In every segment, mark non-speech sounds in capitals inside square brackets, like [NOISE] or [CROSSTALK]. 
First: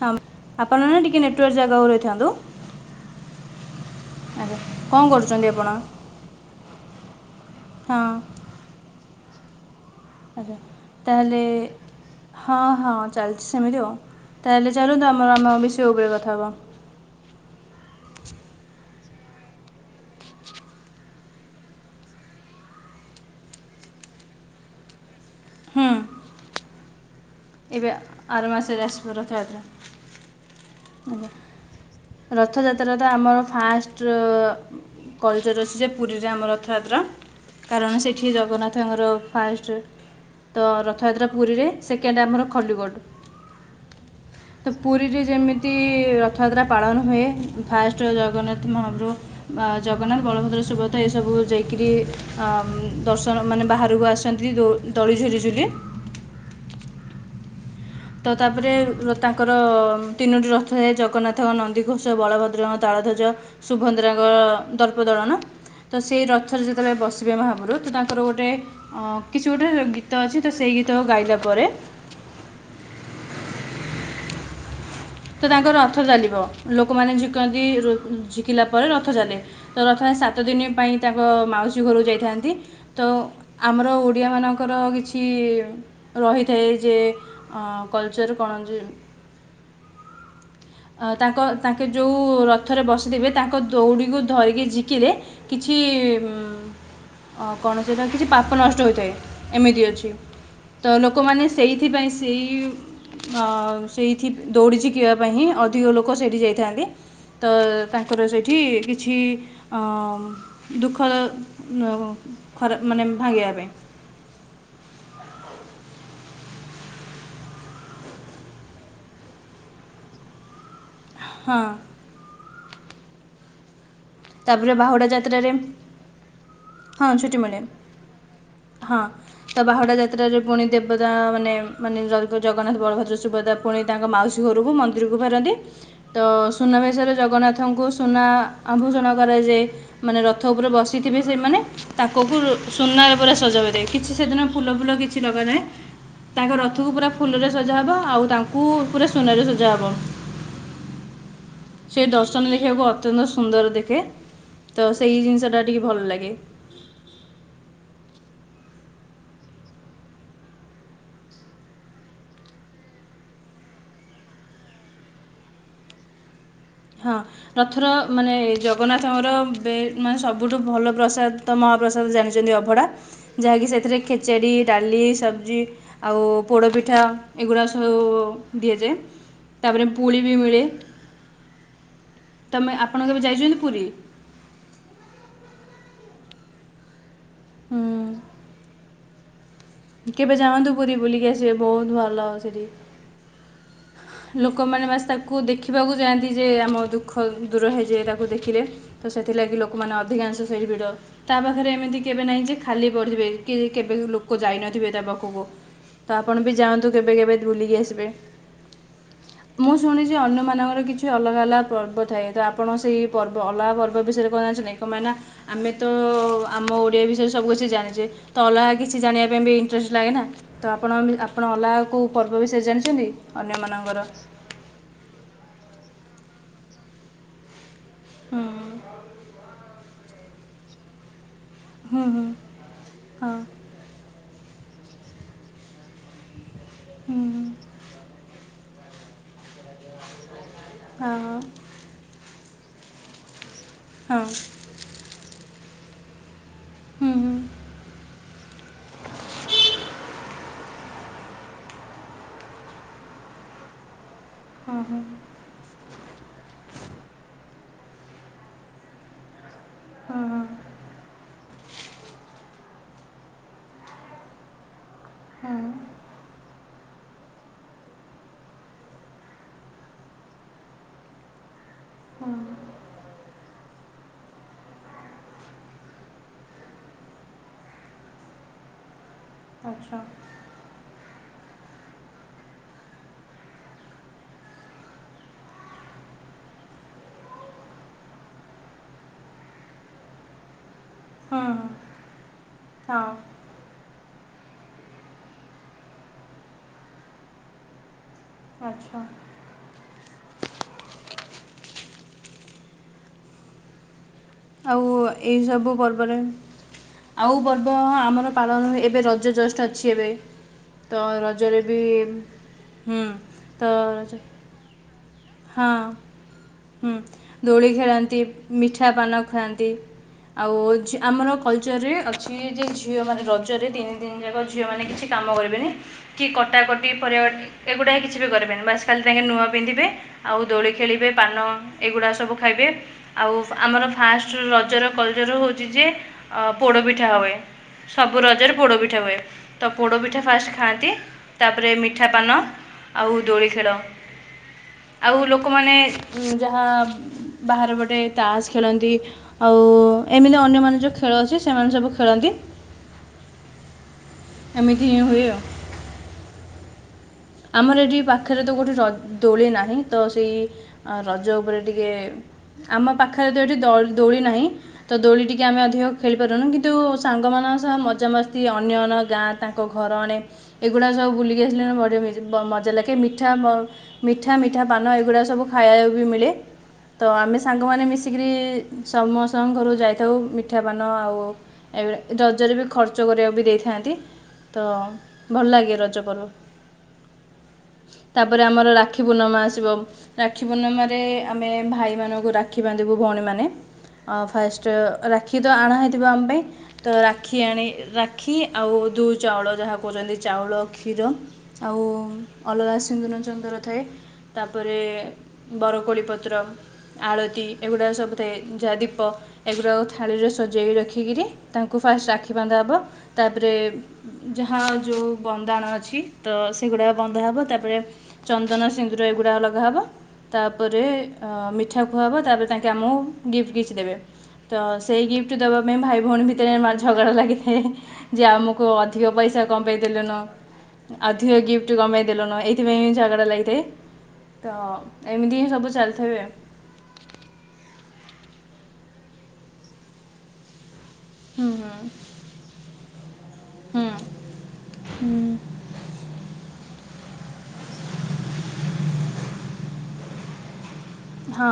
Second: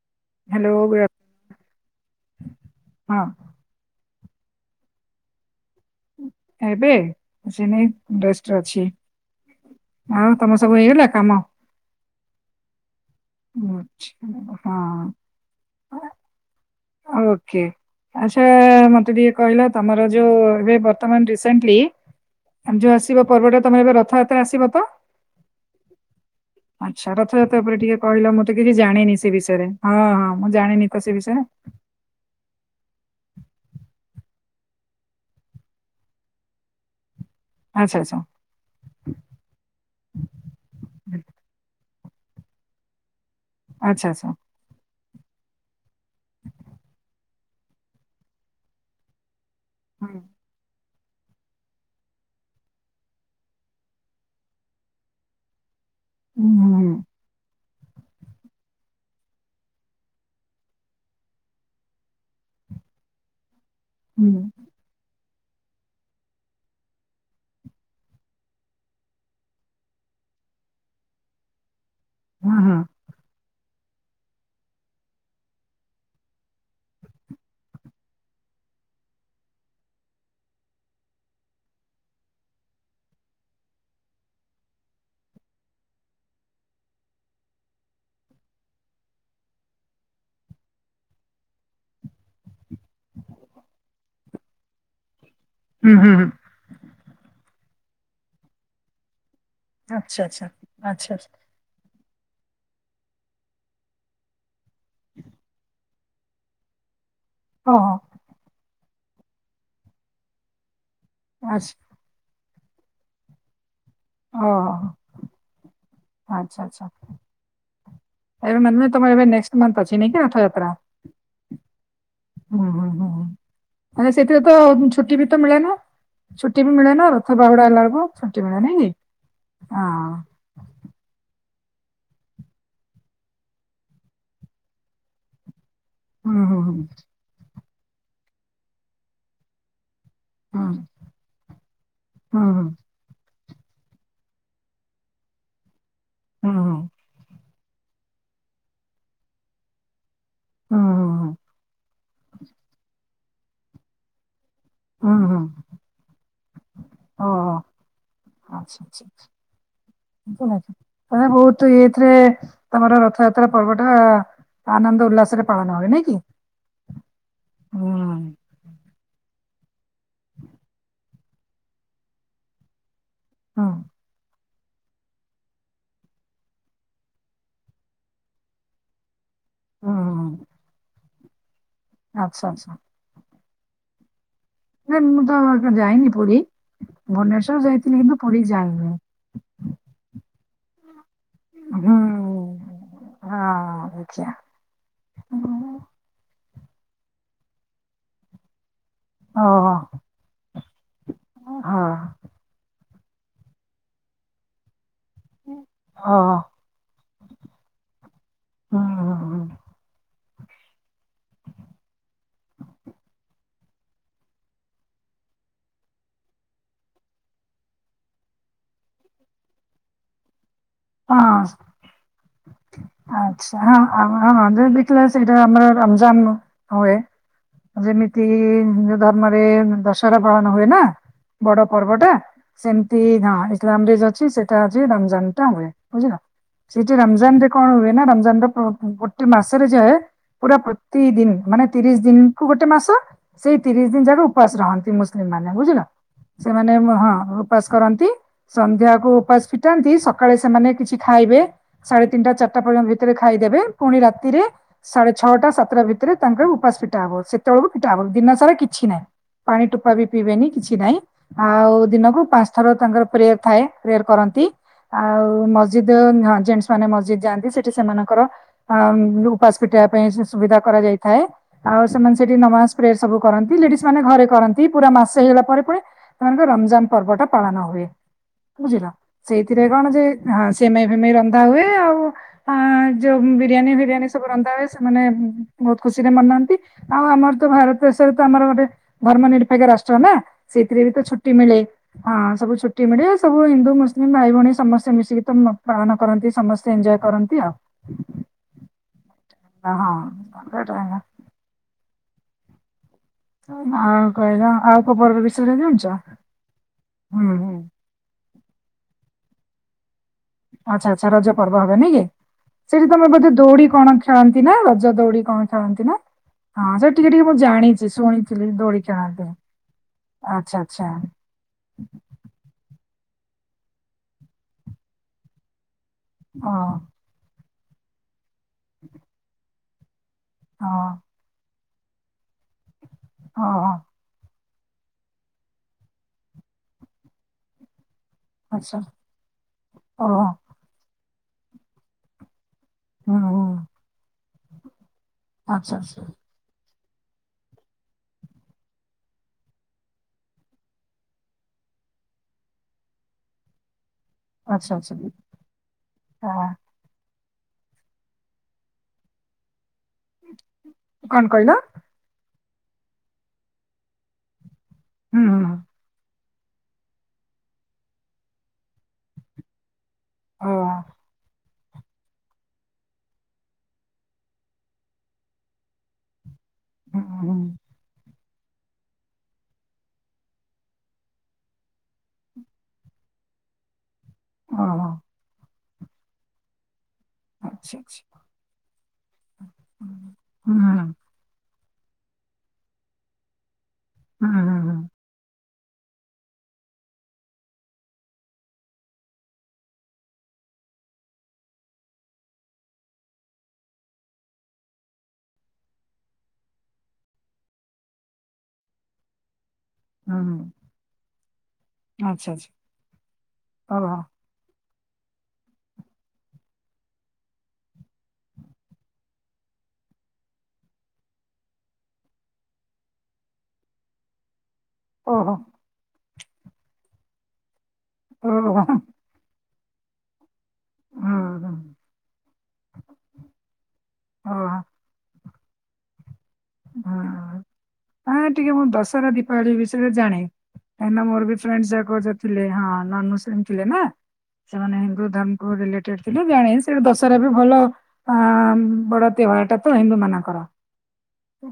ହଁ ହ୍ୟାଲୋ ଆପଣ ନା ଗୁଡ୍ ଆଫ୍ଟ ଟିକେ ନେଟୱାର୍ ଜାଗାକୁ ରହିଥାନ୍ତୁ। ହଁ ଆଛା କଣ କରୁଛନ୍ତି ଆପଣ? ଏବେ କିଛିନାଇ ହଁ ବେଷ୍ଟ ରେ ଅଛି। [UNINTELLIGIBLE] ଆଉ ଆଜ୍ଞା ତମ ସବୁ ହେଇଗଲା କାମ। ତା'ହେଲେ ହଁ ହଁ। ଚାଲିଛି ସେମିତି ଆଉ ଆଚ୍ଛା, ତାହେଲେ ଚାଲନ୍ତୁ ଆମେ ଆମ ବେଶୁ ରେ କଥା ହବା। କେ ଆଚ୍ଛା ମତେ ଟିକେ କହିଲ ତମର ଯୋଉ ଏବେ ବର୍ତ୍ତମାନ ରିସେଣ୍ଟଲି ଯୋଉ ଆସିବ ପର୍ବଟା ତମର ଏବେ ରଥଯାତ୍ରା ଆସିବ ତ। ହୁଁ। ଆଚ୍ଛା। ରଥ ଯାତ୍ରା ଉପରେ ଏବେ ଟିକେ ଆର ମୁଁ ତ କିଛି ମାସରେ ଆସିବ ଜାଣିନି ସେ ରଥଯାତ୍ରା ବିଷୟରେ ହଁ ହଁ ମୁଁ ଜା ରଥଯାତ୍ରା ତ ଆମ ଫାଷ୍ଟ କଲଚର ଅଛି ଯେ ପୁରୀରେ ଆମ ରଥଯାତ୍ରା। ଆଚ୍ଛା କାରଣ ଆଚ୍ଛା ସେଠି ଜଗନ୍ନାଥଙ୍କର ଫାଷ୍ଟ ତ ରଥଯାତ୍ରା ପୁରୀରେ। ସେକେଣ୍ଡ ଆମର ଖଣ୍ଡୁଗଡ଼। ଆଛା ଆଛା। ପୁରୀରେ ଯେମି ତି ରଥଯାତ୍ରା ପାଳନ ହୁଏ ଫାଷ୍ଟ ଜଗନ୍ନାଥ ମହାପ୍ରଭୁ ବା ହୁଁ ଜଗନ୍ନାଥ, ବଳଭଦ୍ର, ସୁଭ ତ ଏସବୁ ଯାଇକିରି ଆ ଦର୍ଶନ ମାନେ ବାହାରକୁ ଆସନ୍ତି ଦୋ ଦଳି ଝୁଲି ଝୁଲି। ହୁଁ। ତ ତାପରେ ତାଙ୍କର ତିନୋଟି ରଥ ଥାଏ। ଜଗନ୍ନାଥ ନନ୍ଦୀଘୋଷ ବଳଭଦ୍ର ତାଳଧ୍ୱଜ ହୁଁ ସୁଭଦ୍ରାଙ୍କ ଦର୍ପଦଳନ ତ ସେଇ ରଥରେ ଯେତେବେଳେ ବସିବେ ମହାପୁରୁ ତ ତାଙ୍କର ଗୋଟେ କିଛି ଗୋଟେ ଗୀତ ଅଛି ତ ସେଇ ଗୀତ ଗାଇଲା ପରେ ହଁ ହଁ। ତ ତାଙ୍କର ରଥ ଚାଲିବ ଲୋକମାନେ ଝିକନ୍ତି ଝିକିଲା ପରେ ରଥ ଚାଲେ ତ ରଥରେ ସାତ ଦିନ ପାଇଁ ତାଙ୍କ ମାଉସୀ ଘରକୁ ଯାଇଥାନ୍ତି ତ ଆମର ଓଡ଼ିଆମାନଙ୍କର କିଛି ରହିଥାଏ ଯେ କଲଚର କଣ ଯେ ଅ ତାଙ୍କ ତାଙ୍କେ ଯୋଉ ର ରଥରେ ବସିଥିବେ ତାଙ୍କ ଦୌଡିକୁ ଧରିକି ଝି କିରେ କିଛି ହୁଁ ହୁଁ ହୁଁ। ଉଁ ଅ କଣ ସେଟା କିଛି ପାପ ନଷ୍ଟ ହୋଇଥାଏ। ଏମିତି ଅଛି ଆଚ୍ଛା ଆଚ୍ଛା ତ ଆଚ୍ଛା ଆଚ୍ଛା ଲୋକମାନେ ସେଇଥିପାଇଁ ସେଇ ଆ ସେଇଥି ଦୌଡ଼ି ଝିକିବା ପାଇଁଁ ହିଁ ପ୍ରିଅ ଲୋକ ସେଇଠି ଯାଇଥାନ୍ତି। ତ ଓହୋ ତାଙ୍କର ସେଇଠି କିଛି କିଛି ଅମ ଦୁଃଖ ଆଚ୍ଛା ନ ଖରା ମାନେ ଭାଙ୍ଗିବା ପାଇଁ ଓହୋ ହଁ ଆଚ୍ଛା ଆଚ୍ଛା ଏବେ ମାନ ମେ ତମର ଏବେ ନେକ୍ସଟ୍ ମନ୍ଥ ଅଛି ନାଇଁ କି ରଥଯାତ୍ରା? ହଁ। ହୁଁ ହୁଁ ହୁଁ ଆ ସେଥିରେ ତ ତା'ପରେ ବାହୁଡ଼ା ଛୁଟି ବି ତ ଯାତ୍ରାରେ ମିଳେନା ଛୁଟି ବି ହଁ ମିଳେନା ରଥ ଛୁଟି ମିଳେ ବାହୁଡା ହେଲା ବେଳକୁ ଛୁଟି ମିଳେ ନାଇଁ ହଁ ତ କି ବାହୁଡ଼ା ହଁ ଯାତ୍ରାରେ ପୁଣି ଦେବତା ମାନେ ମାନେ ଜଗନ୍ନାଥ ବଳଭଦ୍ର ସୁଭଦା ପୁଣି ତାଙ୍କ ମାଉସୀ ଘରକୁ ମନ୍ଦିରକୁ ଫେରନ୍ତି। ତ ହୁଁ ହୁଁ ସୁନାବେଶରେ ଜଗନ୍ନାଥ ତାଙ୍କୁ ସୁନା ଆଭୂଷଣ କରାଯାଏ। ମାନେ ରଥ ହୁଁ ଉପରେ ବସିଥିବେ ସେମାନେ ତାଙ୍କକୁ ହୁଁ ସୁନାରେ ପୁରା ସଜ କରିବେ କିଛି ସେଦିନ ଫୁଲ ଫୁଲ କିଛି ଲଗା ନାଇଁ ହୁଁ ହୁଁ ହୁଁ ତାଙ୍କ ହୁଁ ରଥକୁ ପୁରା ଫୁଲରେ ସଜା ହବ ଆଉ ତାଙ୍କୁ ପୁରା ସୁନାରେ ସଜା ହବ। ହଁ ହଁ ହଁ। ସେଇ ଦର୍ଶନ ଦେଖିବାକୁ ଅତ୍ୟନ୍ତ ସୁନ୍ଦର ଦେଖେ ତ ହୁଁ ସେଇ ଜିନିଷ ଟା ହୁଁ ଟିକେ ଭଲ ଲାଗେ। ଆଛା ଆଛା ବହୁତ ଏଇଥିରେ ତମର ରଥଯାତ୍ରା ପର୍ବ ଟା ଆନନ୍ଦ ଉଲ୍ଲାସରେ ପାଳନ ହୁଏ ନାଇଁ କି। ହଁ ରଥର ହୁଁ ମାନେ ଜଗନ୍ନାଥଙ୍କର ବେ ମାନେ ସବୁଠୁ ଭଲ ପ୍ରସାଦ। ତ ମହାପ୍ରସାଦ ଜାଣିଛନ୍ତି ଅଭଡା। ହୁଁ ଯାହାକି ସେଥିରେ ଖେଚେଡି ଡାଲି ସବଜି ଆଉ ପୋଡ଼ପିଠା ଏଗୁଡ଼ା ସବୁ ଦିଆଯାଏ। ତାପରେ ପୁଳି ହୁଁ ବି ମିଳେ ଆଚ୍ଛା ଆଚ୍ଛା ତମେ ଆପଣ କେବେ ଯାଇଛନ୍ତି ପୁରୀ ନାଇଁ ମୁଁ ତ ଏବର୍ଷ ଯାଇନି ପୁରୀ ଭୁବନେଶ୍ବର ହୁଁ, ଯାଇଥିଲି କିନ୍ତୁ ପୁରୀ ଯାଇନିଁ। କେବେ ଯାନ୍ତୁ ପୁରୀ ବୁଲି କି ଆସିବେ ବହୁତ ଭଲ ସେଠି। ଲୋକମାନେ ବାସ ତାକୁ ଦେଖିବାକୁ ଯାଆନ୍ତି। ଯେ ଆମ ଦୁଃଖ ଦୂର ହେଇଯାଏ ତାକୁ ଦେଖିଲେ। ତ ସେଥିଲାଗି ଲୋକମାନେ ଅଧିକାଂଶ ସେଇ ଭିଡ଼ ତା ପାଖରେ ଏମିତି କେବେ ନାହିଁ ଯେ ଖାଲି ବଢିବେ କି କେବେ ଲୋକ ଯାଇନଥିବେ। ତା ପାଖକୁ ତ ଆପଣ ବି ଯାଆନ୍ତୁ କେବେ କେବେ ବୁଲିକି ଆସିବେ। ମୁଁ ଶୁଣିଛି ଅନ୍ୟ ମାନଙ୍କର କିଛି ଅଲଗା ଅଲଗା ପର୍ବ ଥାଏ ତ ଆପଣ ସେଇ ପର୍ବ ଅଲଗା ପର୍ବ ବିଷୟରେ କଣ ଜାଣିଛନ୍ତି ନା କମାନେ ନା ଆମେ ତ ଆମ ଓଡିଆ ବିଷୟରେ ସବୁ କିଛି ଜାଣିଛେ ତ ଅଲଗା କିଛି ଜାଣିବା ପାଇଁ ବି ଇଂଟରେଷ୍ଟ ଷ୍ ଲାଗେ ନା ତ ଆପଣ ବି ଆପଣ ଅଲଗା କୋଉ ପର୍ବ ବିସୟ ରେ ଜାଣିଛନ୍ତି ଆ ଅନ୍ୟମାନଙ୍କ ହଁ ଯୋଉ ଦେଖିଲ ସେଇଟା ଆମର ଜାନୁ ହୁଏ। ଯେମିତି ହିନ୍ଦୁ ଧର୍ମରେ ଦସ ଚା ବଳନ ହଏ ନା। ବଡ ପର୍ବ ହୁଁ ଟା ହୁଁ ସେମିତି ହଁ ଇସଲାମ ରେ ଅଛି ସେ ତ ଆଜି ରମଜାନ ଟା ହୁଏ। ବୁଝିଲ ସେଇଠି ହୁଁ ରମଜାନ ରେ କଣ ହୁଏ ନା ରମଜାନ ର ଗୋଟେ ମାସରେ ଯାଏ। ପୁରା ହୁଁ ପ୍ରତିଦିନ ମାନେ ତିରିଶ ଦିନ। ହୁ ଗୋଟେ ମାସ। ସେଇ ତିରିଶ ଦିନ ଯାକ ହଁ ହଁ ହଁ ଉପାସ ରହନ୍ତି ମୁସଲିମ ମାନେ। ଲାଗୁଛିନା ସେମାନେ ହଁ ହୁଁ ଉପାସ କରନ୍ତି ସନ୍ଧ୍ୟାକୁ ଉପାସ ଫିଟାନ୍ତି ସକାଳେ କିଛି ଖାଇବେ ସାଢେ ତିନିଟା ଚାରିଟା ପର୍ଯ୍ୟନ୍ତ ଭିତରେ ଖାଇଦେବେ ପୁଣି ରାତି ରେ ହୁଁ ହଁ ସାଢେ ଛଅଟା ସାତଟା ଭିତରେ ତାଙ୍କର ଉପାସ ଫିଠା ହବ ସେ କେତେବେଳକୁ ଫିଟାହବ ଦିନ ସାରା କିଛି ନାହିଁ। ପାଣି ଟୋପା ବି ହଁ ପିଇବେନି କିଛି ନାଇଁ ଆଉ ଦିନକୁ ପାଞ୍ଚ ଥର ତାଙ୍କର ପ୍ରେୟର ଥାଏ ପ୍ରେୟର କରନ୍ତି ହଁ ଆଉ ହଁ ମସ୍ଜିଦ୍ ହଁ ଜ ମା ନେ ମସ୍ଜିଦ ଯାଆନ୍ତି ସେଠି ସେମାନଙ୍କର ଉପାସ ଫିଟବା ପାଇଁ ସୁବିଧା କରାଯାଇଥାଏ ଆଉ ସେମାନେ ହଁ ସେଠି ହଁ ନମାଜପ୍ରେ ସବୁ କରନ୍ତି ଲେଡି ମାନେ ଘରେ କରନ୍ତି ପୁରା ମାସ ହେଇଗଲା ପରେ ପୁ ସେମାନଙ୍କ ରମଜାନ ପର୍ବ ଟା ପାଳନ ହୁଏ ବୁଝିଲ ସେଇ କ ଣ ଆଚ୍ଛା ଯେ ହଁ ସିମେଇ ଫିମେଇ ର ରନ୍ଧା ହୁଏ ଆଉ ଯୋଉ ବିରିୟାନୀ ଫିରିୟାନୀ ସବୁ ରନ୍ଧା ହୁଏ ସେମାନେ ବହୁତ ଖୁସିରେ ମନାନ୍ତି ଆଉ ଆମର ତ ଭାରତ ଦେଶରେ ତ ଆମର ଗୋଟେ ଧର୍ମ ନିରପେକ୍ଷ ରାଷ୍ଟ୍ର ନା। ସେଥିରେ ବି ତ ଛୁଟି ହଁ ହଁ ମିଳେ ହଁ ସବୁ ଛୁଟି ମିଳେ ହଁ ସବୁ ହିନ୍ଦୁ ମୁସଲି ମୁଁଭାଇ ଭଉଣି ସେ ସମସ୍ତେ ମିଶିକି ତ ପାଳନ କରନ୍ତି ସମସ୍ତେ ଏଞ୍ଜୟ କରନ୍ତି ଆଉ ଆଚଛା ହଁଟ ହଁ ଆଉ ଏଇ ସବୁ ପର୍ବରେ ହୁଁ ଆଉ ହୁଁ ପର୍ବ ଆମର ପାଳନ ହୁ ଏବେ ରଜ ଯଷ୍ଟ ଅଛି ଏବେ। ଆଚ୍ଛା ତ ଆଚ୍ଛା ରଜ ରଜରେ ପର୍ବ ହବ ବି ନାଇଁ କି ସେଠି ହୁଁ ତମେ ବୋଧେ ଦୌଡି ତ କଣ ରଜ ଖେଳନ୍ତି ନା ରଜ ଦୌଡି କଣ ଖେଳନ୍ତି ହଁ ନା ହଁ ସେ ହୁଁ ଟିକେ ଟିକେ ମୁଁ ଦୋଳି ଜାଣିଛି ଖେଳନ୍ତି ଶୁଣିଥିଲି ଦୋଳି ମିଠା ପାନ ଖେଳନ୍ତି ଖୁଆନ୍ତି ଆଉ ଆଚ୍ଛା ଆଚ୍ଛା ଆମର କଲଚରରେ ଅଛି ଏ ଯଉ। ଝିଅ ମାନେ ରଜରେ ତିନି ଦତିନି ଯାକ ଝିଅ ମାନେ କିଛି କାମ କରିବେନି। କି ଓ କଟାକଟି ପରିବା ଏଗୁଡାକ କିଛି ବି କରିବନି ବାସ କାଲି ତାଙ୍କେ ନୂଆ ପିନ୍ଧିବେ ଆଉ ଦୋଳି ହଁ ଖେଳିବେ। ଏଇଗୁଡା ସବୁ ଖାଇବେ। ଆଉ ହଁ ହଁ ଆମର ଫାଷ୍ଟ ରଜର କଲଚର ହଉଛି ଯେ ପୋଡ ପିଠା ହୁଏ। ସବୁ ରଜରେ ଆଚ୍ଛା ପୋଡପିଠା ହୁଏ ତ ପୋଡପିଠା ଓହୋ ଫାଷ୍ଟ ଖାଆନ୍ତି। ତାପରେ ମିଠା ପାନ ଆଉ ହୁଁ ହୁଁ ଦୋଳି ଖେଳ ଆଉ ଲୋକମାନେ ଆଚ୍ଛା ଆଚ୍ଛା ଯାହା ବାହାର ପଟେ ତାସ୍ ଖେଳନ୍ତି। ଆଉ ଏମିତି ଅନ୍ୟମାନେ ଯେଉଁ ଖେଳ ଅଛି ସେମାନେ ସବୁ ଖେଳନ୍ତି। ଆଛା ଆଛା ଏମିତି ହିଁ ଦ ହୁଏ ଆଉ ହଁ ଆମର ଏଠି ପାଖରେ ତ କୋଉଠି ର ଦୋଳି ନାହିଁ ତ ସେଇ କଣ ରଜ କହିଲ ଉପରେ ଟିକେ ଆମ ପାଖରେ ତ ଏଇଠି ଦଳ ଦୋଳି ନାହିଁ। ତ ହୁଁ ଦୋଳି ହୁଁ ଟିକେ ହୁଁ। ଆମେ ଅଧିକ ଖେଳୁ ପାରୁନୁ କିନ୍ତୁ ସାଙ୍ଗମାନଙ୍କ ସହ ମଜାମସ୍ତି ଅନ୍ୟ ଗାଁ ତାଙ୍କ ଘର ଆଣେ ଓ ଏଗୁଡା ସବୁ ବୁଲି [UNINTELLIGIBLE] ମଜା ଲାଗେ ମିଠା ମ ମିଠା ମିଠା ପାନ ଏଗୁଡ଼ା ସବୁ ଖାଇବାକୁ ବି ମିଳେ ହୁଁ ତ ହୁଁ ଆମେ ହୁଁ। ସାଙ୍ଗମାନେ ମିଶ ଏତିକରି ସମସ୍ତଙ୍କ ଘର ଯାଇଥାଉ ମିଠାପାନ ଆଉ ଏଳି ରଜରେ ବି ଖର୍ଚ୍ଚ କରିବାକୁ ବି ଦେଇଥାନ୍ତି। ତ ଓହୋ ଭଲ ଲାଗେ ରଜ ପର୍ବ ଆଚ୍ଛା ଆଚ୍ଛା ତାପରେ ଆମର ରାକ୍ଷୀ ପୂର୍ଣ୍ଣମା ଆସିବ ହୁଁ ରାକ୍ଷୀ ହୁଁ ପୂର୍ଣ୍ଣିମାରେ ଆମେ ଭାଇ ମାନଙ୍କୁ ରାଖି ବାନ୍ଧିବୁ ଭଉଣୀମାନେ ଅ ହୁଁ ହୁଁ ହୁଁ ଫାଷ୍ଟ ହୁଁ ରାକ୍ଷି ତ ଆଣା ହେଇଥିବ ଆମ ପାଇଁ ତ ରାକ୍ଷୀ ଆଣି ରାକ୍ଷୀ ଆଉ ଦୁଇ ଚାଉଳ ଯାହା କହୁଛନ୍ତି ଚାଉଳ କ୍ଷୀର ଆଉ ଅଲଗା ସିନ୍ଦୁର ଚନ୍ଦର ଥାଏ। ତାପରେ ବରକୋଳି ପତ୍ର ଆଳତି ଏଗୁଡ଼ାକ ସବୁ ଥାଏ ଯାହା ଦୀପ ଏଗୁଡ଼ା ଥାଳିରେ ହୁଁ। ସଜେଇ ରଖିକିରି ତାଙ୍କୁ ଫାଷ୍ଟ ଆକ୍ଷୀ ଆଚ୍ଛା ଆଚ୍ଛା ବାନ୍ଧା ହେବ ତାପରେ ଓହୋ ଯାହା ଯେଉଁ ବନ୍ଦାଣ ଅଛି ତ ସେଗୁଡ଼ାକ ବନ୍ଦ ହବ ତାପରେ ଚନ୍ଦନ ସିନ୍ଦୁର ଏଗୁଡ଼ାକ ଲଗାହେବ। ତାପରେ ମିଠା ଖୁଆହେବ ତାପରେ ତାଙ୍କେ ଆମକୁ ଗିଫ୍ଟ କିଛି ଦେବେ। ତ ସେଇ ଓହୋ ଗିଫ୍ଟ ଦବା ପାଇଁ ଭାଇ ଭଉଣୀ ଭି ମା ଝଗଡ଼ା ଲାଗିଥାଏ। ଯେ ଓହୋ ଆମକୁ ଅଧିକ ପଇସା କମ୍ଇ ଦେଲେନ ହୁଁ ଅଧିକ ହୁଁ ଗିଫ୍ଟ କଣ ପାଇ ଦେଲୁ ନୁଁ ଏଇଥିପାଇଁ ବି ଝାଗଡ଼ା ଲାଗିଥାଏ ଓହୋ ତ ଏମିତି ହିଁ ସବୁ ଚାଲିଥିବେ ହଁ ହ ଟିକେ ମୁଁ ଦଶହରା ଦୀପାବଳି ବିଷୟରେ ଜାଣେ କାଁହିଁକି ନା ମୋର ବି ଫ୍ରେଣ୍ଡସ୍ ହୁଁ ଯାକ ଥିଲେ ହଁ। ମାନୁସ୍ [UNINTELLIGIBLE] ଥିଲେ ନା ସେମାନେ ହିନ୍ଦୁ ହୁଁ ଧର୍ମ କ ରିଲେଟେଡ ଥିଲେ ଜଣେଶ ସେ ଦଶହରା ବି ଭଲ ଅ ବଡ ତେହ୍ୱାରଟା ତ ହିନ୍ଦୁ ମାନଙ୍କର। ହଁ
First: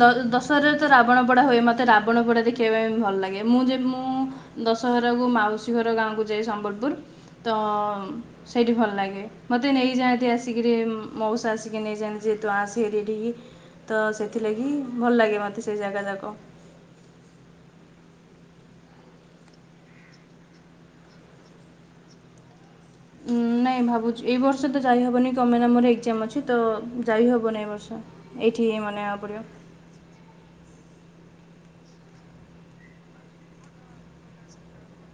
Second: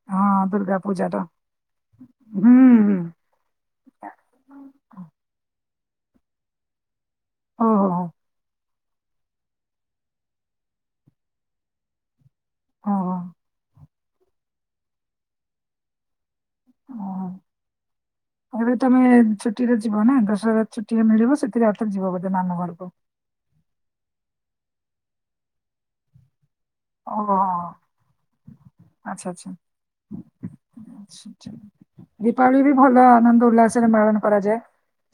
ଦସ୍ ହଁ ଦୁର୍ଗା ଦଶହରାରେ ତ ପୂଜା ରାବଣ ଟା ପୋଡା ହୁଏ। ମତେ ରାବଣ ପୋଡା ହୁଁ ଦେଖିବା ହୁଁ। ପାଇଁ ଭଲ ଲାଗେ ମୁଁ ଯେ ମୁଁ ଦଶହରାକୁ ମାଉସୀ ଘର ଗାଁକୁ ଯାଏ ସମ୍ବଲପୁର। ତ ଓହୋ ହୋ ସେଇଠି ଭଲ ଲାଗେ ମୋତେ ନେଇଯାଆନ୍ତି ଆସିକିରି ମଉସା ଆସିକି ନେଇଯାଆ ଯେ ତୁ ଆସ ଏଠ ହୋ ହୋ। ଏଠିକି। ତ ସେଥିଲାଗି ଭଲ ଲାଗେ ମୋତେ ସେଇ ଜାଗା ଯାକ ଓହୋ ଏବେ ତୋମେ ଛୁଟିରେ ଯିବ ନା ଦଶହରା ଛୁଟିରେ ମିଳିବ ସେଥିରେ ଆଉ ଥରେ ଯିବ ବୋଧେ ମାମୁଁ ଘରକୁ। ଉଁ, ନାଇଁ ଭାବୁଚି ଏଇ ବର୍ଷ ତ ଯାଇ ହେବନି କଣ ପାଇଁ ନା ମୋର ଏକଜାମ୍ ଅଛି। ତ ଯାଇ ଓହୋ ହବନି ଏ ବର୍ଷ ଏଇଠି ମନେଇ ଆକୁ ଆଚ୍ଛା ଆଚ୍ଛା। ପଡ଼ିବ। ଦୀପାବଳି ବି ଭଲ ଆନନ୍ଦ ଉଲ୍ଲାସରେ ପାଳନ କରାଯାଏ।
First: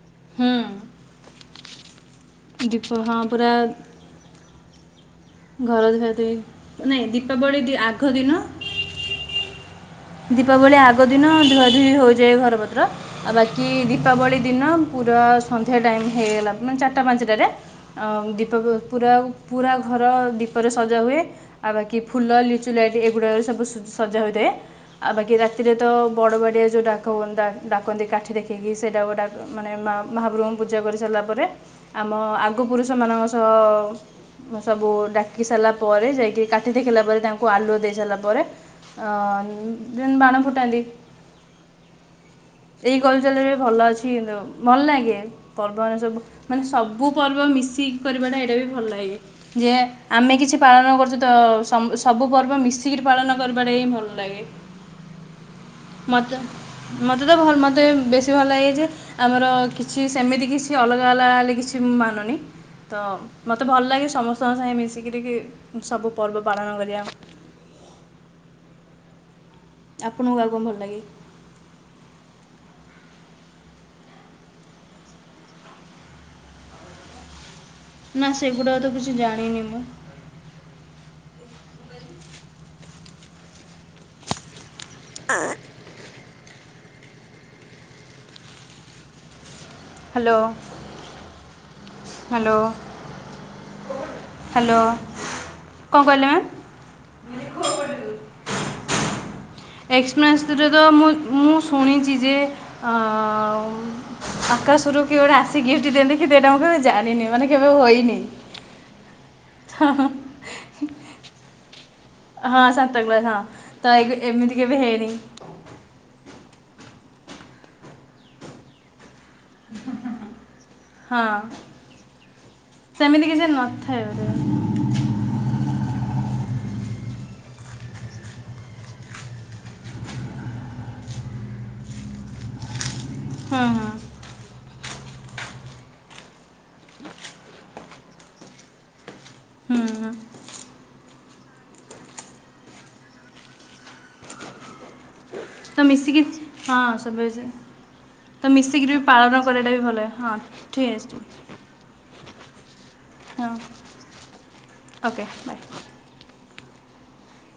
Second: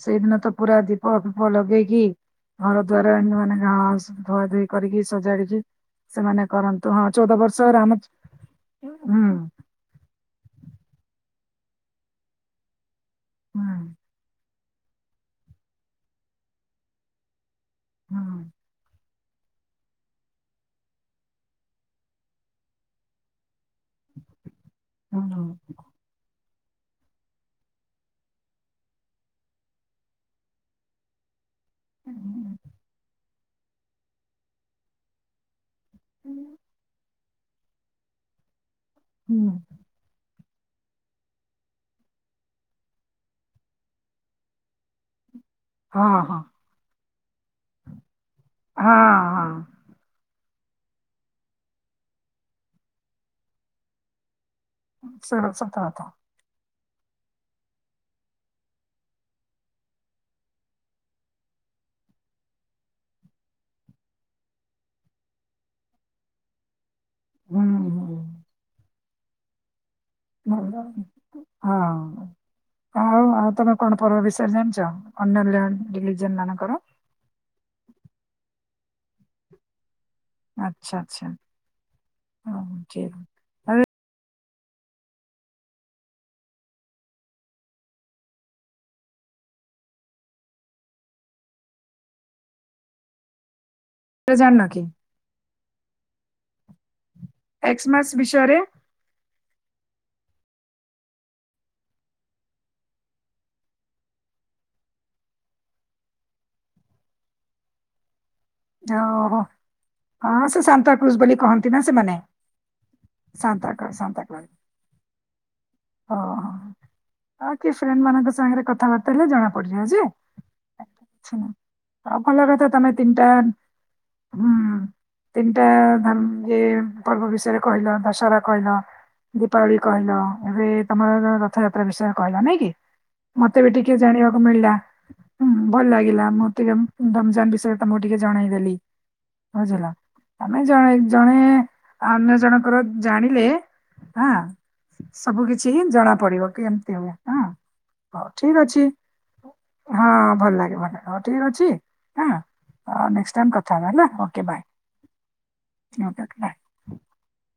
ସେଇଦିନ ହୁଁ ତ ପୁରା ଦୀପ ଫିପ ଲଗେଇ ହି। ଘର ଦୀପ ଦ୍ୱାର ହଁ ଏମତି ପୁରା ମାନେ ଗାଁ ସ-ଧୁଆ ଧୁଇ କରିକି ସଜାଡିଚି ଘର ଧୁଆ ଧୁଇ ସେମାନେ କରନ୍ତୁ ହଁ ନାଇଁ ଚଉଦ ଦୀପାବଳି ବର୍ଷ ଦି- ରାମ ଆଗ ଦିନ ହୁଁ ଦୀପାବଳି ଆଗ ଦିନ ଧୁଆ ଧୁଇ ହୋଇଯାଏ ଘର ପତ୍ର। ଆଉ ହୁଁ ବାକି ଦୀପାବଳି ଦିନ ପୁରା ସନ୍ଧ୍ୟା ଟାଇମ୍ ହେଇଗଲା ମାନେ ଚାଟା ପାଞ୍ଚଟାରେ ଅ, ହୁଁ ଦୀପକୁ ପୁରା ପୁରା ଘର ଦୀପରେ ସଜା ହୁଏ, ଆଉ ବାକି ଫୁଲ ଲିଚୁ ଲାଇଟ୍ ଏଗୁଡାକରେ ସବୁ ସ-ସଜା ହୋଇଥାଏ। ଆଉ ହୁଁ ବାକି ହୁଁ ରାତିରେ ତ ବଡ ବଡ଼ିଆ ଯୋଉ ଡାକ ହୁଅନ୍ତା, ଡାକନ୍ତି କାଠି ଦେଖିଇକି ସେଟା ଗୋଟାକୁ ମାନେ ମା- ମହାପ୍ରଭୁଙ୍କୁ ପୂଜା କରିସାରିଲା ପରେ ଆମ ଆଗ ପୁରୁଷ ମାନଙ୍କ ତ ସବୁ ଡାକି ସାରିଲା ପରେ ଯାଇକି କାଠ ଦେଖେଇଲା ପରେ ତାଙ୍କୁ କୁ ଆଲୁଅ ଦେଇ ସାରିଲା ପରେ ଅଁ, ଉଁ। ବାଣ ଫୁଟାନ୍ତି। ଏଇ ଗଲଚାଲରେ ଭଲ ଅଛି କିନ୍ତୁ ଭଲ ଲଗେ। ପର୍ବ ମାନ ହଁ ସବୁ ହଁ ମାନେ ସବୁ ପର୍ବ ମିଶିକି କରିବାଟା ଏଇଟା ବି ଭଲ ହଁ ଲାଗେ ହଁ ଯେ ଆମେ କିଛି ଛି ପାଳନ କରୁଚ ତ ସମ୍ ସବୁ ପର୍ବ ମିଶିକିରି ପାଳନ କରିବାଟା ହିଁ ଭଲ ଲାଗେ। ସ-ସତ କଥା। ମତ ମୋତେ ତ ଭଲ ମୋତେ ବେଶୀ ଭଲ ଲାଗେ ଯେ ଆମର କିଛି ସେମିତି କିଛି ଅଲଗା ଅଲଗା ହେଲେ କିଛି ମୁଁ ମାନୁନି ତ ମୋତେ ଭଲ ଲାଗେ ସମସ୍ତଙ୍କ ସାଙ୍ଗେ ମିଶିକ ସବୁ ପର୍ବ ପାଳନ କରିବା। ହଁ ହ ଆପଣଙ୍କୁ ଆଉ କ'ଣ ଭଲ ଲାଗେ ହଁ‌। ହଉ ଆଉ ତମେ କଣ ପର୍ବ ବିଷୟରେ ଜାଣିଛ ଅନ୍ୟ ରିଲ ରିଲିଜିଅନ ମାନଙ୍କର? ନା ସେଗୁଡା ଆଉ ତ କିଛି ଜାଣିନି ମୁଁ। ଆଛା ଆଚ୍ଛା ହ ଯେ ଆଁ। Hello hello. ଏଗୁଡା ଜାଣିନ ହ୍ୟାଲୋ। କି? କଁ କହିଲେ ମ୍ୟାମ୍? ଏକ୍ସ୍ ମାସ ବିଷୟରେ ଏକ୍ସମାସ୍ ରେ ତ ମୁଁ ମୁଁ ଶୁଣିଛି ଯେ ଆକାଶରୁ କି ଗୋଟେ ଆସି ଗିଫ୍ଟ ଦିଅନ୍ତି କି ସେଇଟା ମୁଁ କେବେ ଜାଣିନି ମାନେ କେବେ ହୋଇନି। ଓହୋ ହଁ ସେ ସାନ୍ତାକ୍ଲୁଜ୍ ବୋଲି କହନ୍ତି ନା? ସେମାନେ ହଁ ସନ୍ତା କ୍ଲାସ ହଁ ତ ସାନ୍ତାକ୍ରୁଜ ଏ ସାନ୍ତାକ୍ରୁଜ ଏମିତି କେବେ ହେଇନି। ହଉ କି ଫ୍ରେଣ୍ଡ ମାନଙ୍କ ସାଙ୍ଗରେ କଥାବାର୍ ଲେ ଜଣା ପଡଛି ଆ ହଁ କିଛି ନା ଆଉ କଲ କଥା ତମେ ତିନିଟା ସେମିତି କିଛି ନଥାଏ ବୋଧେ ହୁଁ ତିନିଟା ଧର ଯେ ପର୍ବ ବିଷୟରେ କହିଲ, ଦଶହରା କହିଲ, ଦୀପାବଳି କହିଲ, ଏବେ ତମର ରଥଯାତ୍ରା ବିଷୟରେ କହିଲ ନାଇଁ କି? ମତେ ହଁ ବି ହଁ ଟିକେ ଜାଣିବାକୁ ମିଳିଲା। ହୁଁ ଭଲ ଲାଗିଲା ମଁ ଟିକେ ରମଜାନ ବିଷୟରେ ତମକୁ ଟିକେ ଜଣେଇ ଦେଲି। ହୁଁ ବୁଝିଲ ହୁଁ ଆମେ ଜଣେ ଜଣେ ଅନ୍ୟ ଜଣଙ୍କର ଜାଣିଲେ ହଁ ସବୁ କିିଛି ତ ଜଣା ମିଶିକି ପଡ଼ିବ କି ହଁ ଏମତି ହୁଏ ସବୁ ହଁ କିଛି ହଉ ତ ଠିକ ଅଛି ମିଶିକିରି ବି ପାଳନ କରିବାଟା ବି ହଁ ଭଲ ଲାଗେଲ ଠିକ୍ ଅଛି ହଉ ଠିକ ଠିକ୍ ଅଛି ଅଁ ହଁ ନେସ୍ ଟାଇମ୍ କଥା ହେ ହେଲା ଓକେ ବାଏ। Okay bye [INAUDIBLE]